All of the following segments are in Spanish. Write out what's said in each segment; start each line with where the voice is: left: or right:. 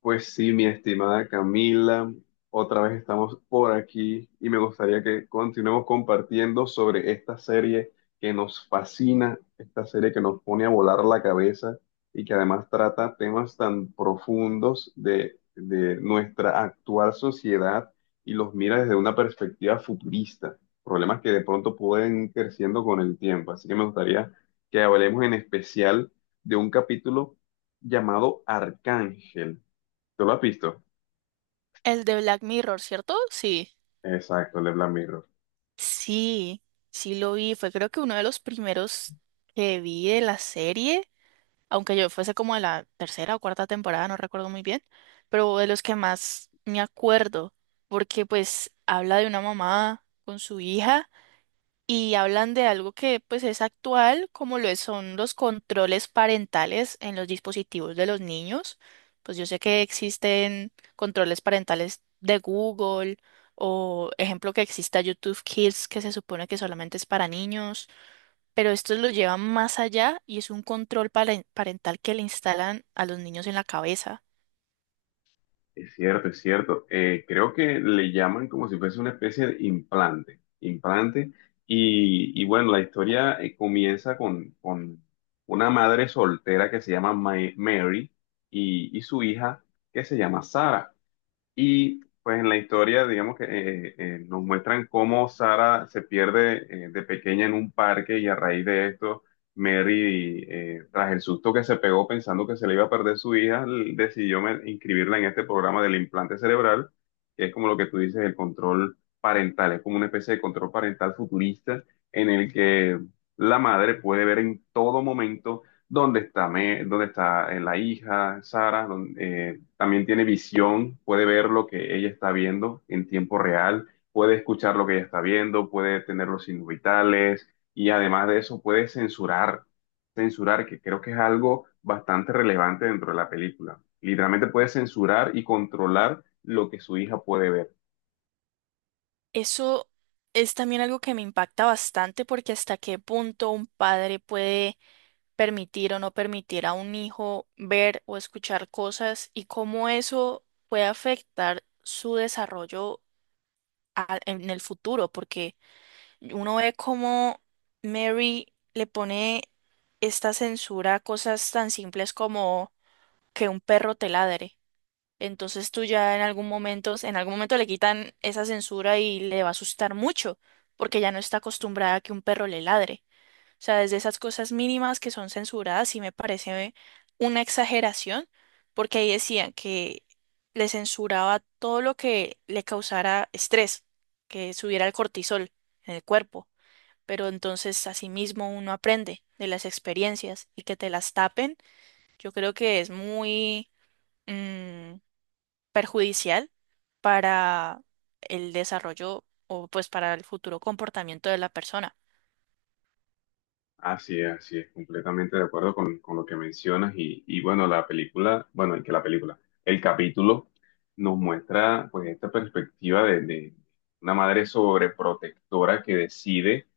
left: Pues sí, mi estimada Camila, otra vez estamos por aquí y me gustaría que continuemos compartiendo sobre esta serie que nos fascina, esta serie que nos pone a volar la cabeza y que además trata temas tan profundos de nuestra actual sociedad y los mira desde una perspectiva futurista, problemas que de pronto pueden ir creciendo con el tiempo. Así que me gustaría que hablemos en especial de un capítulo llamado Arcángel. ¿Tú lo has visto?
right: El de Black Mirror, ¿cierto? Sí.
left: Exacto, el de Black Mirror.
right: Sí, sí, lo vi. Fue creo que uno de los primeros que vi de la serie, aunque yo fuese como de la tercera o cuarta temporada, no recuerdo muy bien, pero de los que más me acuerdo, porque pues habla de una mamá con su hija y hablan de algo que pues es actual, como son los controles parentales en los dispositivos de los niños. Pues yo sé que existen controles parentales de Google o ejemplo que exista YouTube Kids que se supone que solamente es para niños, pero estos lo llevan más allá y es un parental que le instalan a los niños en la cabeza.
left: Es cierto, es cierto. Creo que le llaman como si fuese una especie de implante. Implante. Y bueno, la historia comienza con una madre soltera que se llama Mary y su hija que se llama Sara. Y pues en la historia, digamos que nos muestran cómo Sara se pierde de pequeña en un parque y a raíz de esto, Mary, tras el susto que se pegó pensando que se le iba a perder su hija, decidió inscribirla en este programa del implante cerebral, que es como lo que tú dices, el control parental, es como una especie de control parental futurista en el que la madre puede ver en todo momento dónde está, dónde está la hija, Sara, también tiene visión, puede ver lo que ella está viendo en tiempo real, puede escuchar lo que ella está viendo, puede tener los signos vitales y además de eso puede censurar, censurar, que creo que es algo bastante relevante dentro de la película. Literalmente puede censurar y controlar lo que su hija puede ver.
right: Eso es también algo que me impacta bastante porque hasta qué punto un padre puede permitir o no permitir a un hijo ver o escuchar cosas y cómo eso puede afectar su desarrollo en el futuro, porque uno ve cómo Mary le pone esta censura a cosas tan simples como que un perro te ladre. Entonces tú ya en algún momento le quitan esa censura y le va a asustar mucho, porque ya no está acostumbrada a que un perro le ladre. O sea, desde esas cosas mínimas que son censuradas, sí me parece una exageración, porque ahí decían que le censuraba todo lo que le causara estrés, que subiera el cortisol en el cuerpo. Pero entonces, asimismo, uno aprende de las experiencias y que te las tapen, yo creo que es muy mm, perjudicial para el desarrollo o pues para el futuro comportamiento de la persona.
left: Así es, completamente de acuerdo con lo que mencionas y bueno, la película, bueno, y que la película, el capítulo nos muestra pues esta perspectiva de una madre sobreprotectora que decide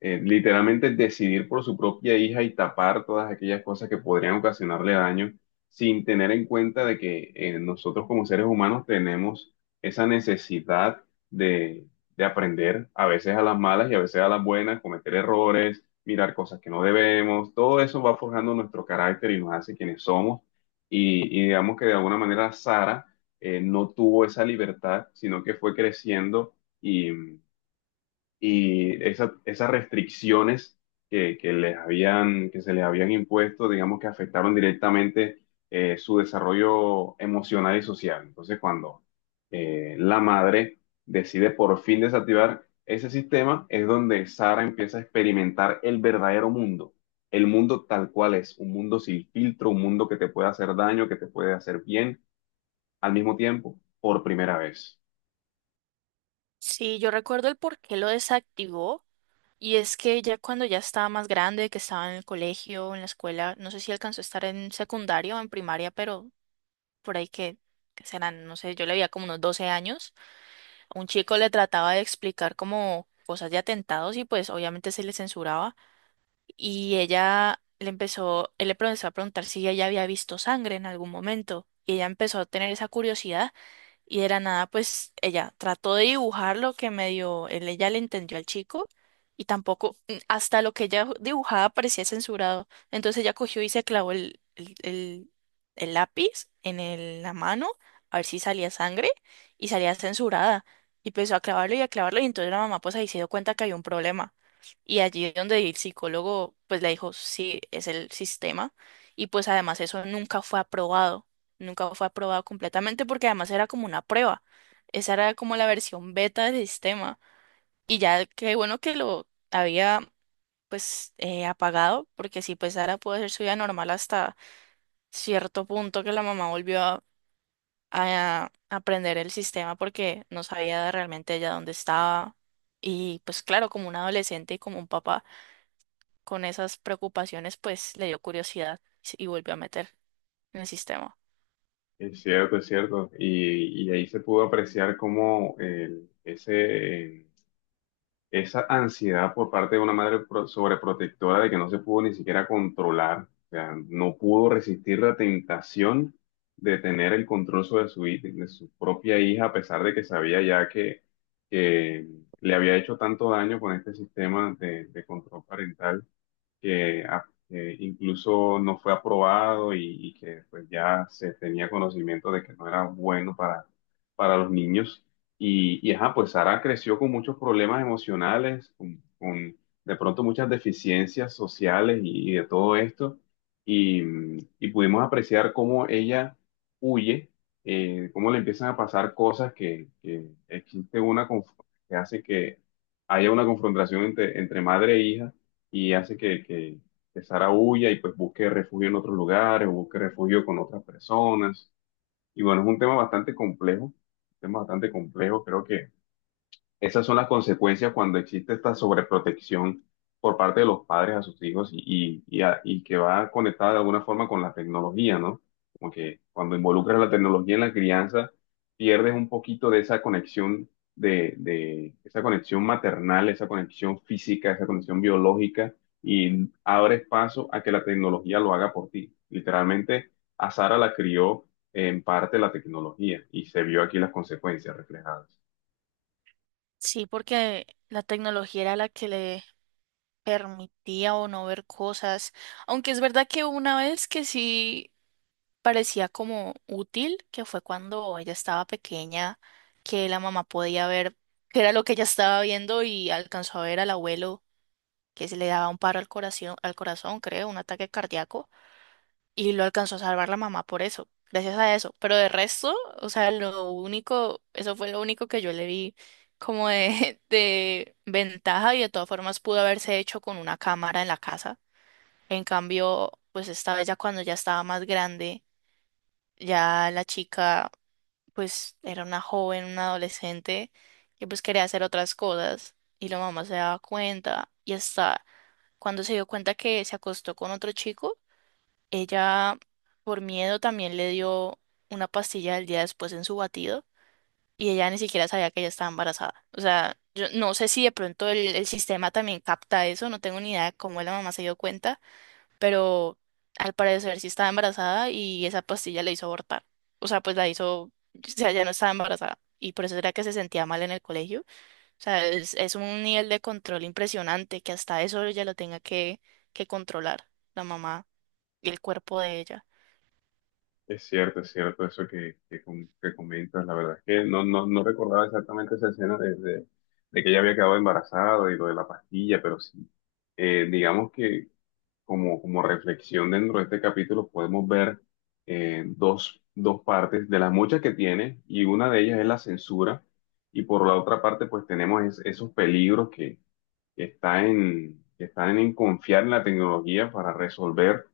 left: literalmente decidir por su propia hija y tapar todas aquellas cosas que podrían ocasionarle daño sin tener en cuenta de que nosotros como seres humanos tenemos esa necesidad de, de aprender a veces a las malas y a veces a las buenas, cometer errores, mirar cosas que no debemos, todo eso va forjando nuestro carácter y nos hace quienes somos y digamos que de alguna manera Sara no tuvo esa libertad, sino que fue creciendo y y esas restricciones que les habían, que se les habían impuesto, digamos que afectaron directamente su desarrollo emocional y social. Entonces, cuando la madre decide por fin desactivar ese sistema, es donde Sara empieza a experimentar el verdadero mundo, el mundo tal cual es, un mundo sin filtro, un mundo que te puede hacer daño, que te puede hacer bien al mismo tiempo, por primera vez.
right: Sí, yo recuerdo el por qué lo desactivó. Y es que ya cuando ya estaba más grande, que estaba en el colegio, en la escuela, no sé si alcanzó a estar en secundario o en primaria, pero por ahí que serán, no sé, yo le veía como unos 12 años, un chico le trataba de explicar como cosas de atentados y pues obviamente se le censuraba y él le empezó a preguntar si ella ya había visto sangre en algún momento y ella empezó a tener esa curiosidad y de la nada, pues ella trató de dibujar lo que medio ella le entendió al chico y tampoco, hasta lo que ella dibujaba parecía censurado. Entonces ella cogió y se clavó el lápiz en la mano a ver si salía sangre y salía censurada. Y empezó a clavarlo y entonces la mamá pues ahí se dio cuenta que había un problema. Y allí es donde el psicólogo pues le dijo, sí, es el sistema. Y pues además eso nunca fue aprobado. Nunca fue aprobado completamente porque además era como una prueba. Esa era como la versión beta del sistema. Y ya qué bueno que lo había apagado, porque sí pues Sara pudo hacer su vida normal hasta cierto punto que la mamá volvió a aprender el sistema porque no sabía realmente ella dónde estaba. Y pues claro, como un adolescente y como un papá con esas preocupaciones, pues le dio curiosidad y volvió a meter en el sistema.
left: Es cierto, es cierto. Y ahí se pudo apreciar cómo ese, esa ansiedad por parte de una madre sobreprotectora de que no se pudo ni siquiera controlar, o sea, no pudo resistir la tentación de tener el control sobre de su propia hija, a pesar de que sabía ya que le había hecho tanto daño con este sistema de control parental que, que incluso no fue aprobado y que pues ya se tenía conocimiento de que no era bueno para los niños. Y ajá, pues Sara creció con muchos problemas emocionales, con de pronto muchas deficiencias sociales y de todo esto. Y, y pudimos apreciar cómo ella huye, cómo le empiezan a pasar cosas que existe una que hace que haya una confrontación entre, entre madre e hija y hace que Sara huya y pues busque refugio en otros lugares o busque refugio con otras personas. Y bueno, es un tema bastante complejo, un tema bastante complejo. Creo que esas son las consecuencias cuando existe esta sobreprotección por parte de los padres a sus hijos y y que va conectada de alguna forma con la tecnología, ¿no? Como que cuando involucras la tecnología en la crianza, pierdes un poquito de esa conexión, de esa conexión maternal, esa conexión física, esa conexión biológica y abres paso a que la tecnología lo haga por ti. Literalmente, a Sara la crió en parte la tecnología y se vio aquí las consecuencias reflejadas.
right: Sí, porque la tecnología era la que le permitía o no ver cosas, aunque es verdad que una vez que sí parecía como útil, que fue cuando ella estaba pequeña, que la mamá podía ver qué era lo que ella estaba viendo y alcanzó a ver al abuelo que se le daba un paro al corazón, creo, un ataque cardíaco, y lo alcanzó a salvar la mamá por eso, gracias a eso. Pero de resto, o sea, lo único, eso fue lo único que yo le vi como de, de ventaja y de todas formas pudo haberse hecho con una cámara en la casa en cambio, pues esta vez ya cuando ya estaba más grande, ya la chica pues era una joven, una adolescente que pues quería hacer otras cosas y la mamá se daba cuenta y hasta cuando se dio cuenta que se acostó con otro chico, ella por miedo también le dio una pastilla el día después en su batido y ella ni siquiera sabía que ella estaba embarazada. O sea, yo no sé si de pronto el sistema también capta eso, no tengo ni idea de cómo la mamá se dio cuenta pero al parecer sí estaba embarazada y esa pastilla le hizo abortar. O sea, pues la hizo, o sea, ya no estaba embarazada. Y por eso era que se sentía mal en el colegio. O sea, es un nivel de control impresionante que hasta eso ella lo tenga que controlar, la mamá y el cuerpo de ella.
left: Es cierto eso que, que comentas. La verdad es que no, no, no recordaba exactamente esa escena de que ella había quedado embarazada y lo de la pastilla, pero sí, digamos que como, como reflexión dentro de este capítulo podemos ver dos, dos partes de las muchas que tiene y una de ellas es la censura y por la otra parte pues tenemos esos peligros que está en, que están en confiar en la tecnología para resolver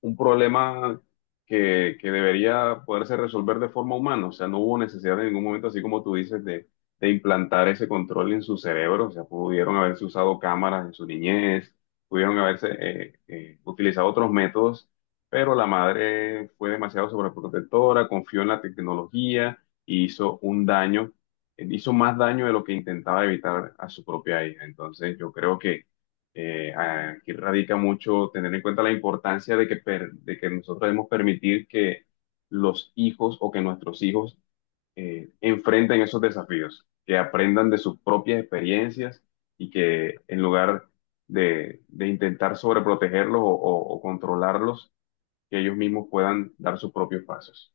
left: un problema que debería poderse resolver de forma humana. O sea, no hubo necesidad en ningún momento, así como tú dices, de implantar ese control en su cerebro. O sea, pudieron haberse usado cámaras en su niñez, pudieron haberse utilizado otros métodos, pero la madre fue demasiado sobreprotectora, confió en la tecnología y hizo un daño. Hizo más daño de lo que intentaba evitar a su propia hija. Entonces, yo creo que aquí radica mucho tener en cuenta la importancia de que, de que nosotros debemos permitir que los hijos o que nuestros hijos enfrenten esos desafíos, que aprendan de sus propias experiencias y que en lugar de intentar sobreprotegerlos o controlarlos, que ellos mismos puedan dar sus propios pasos.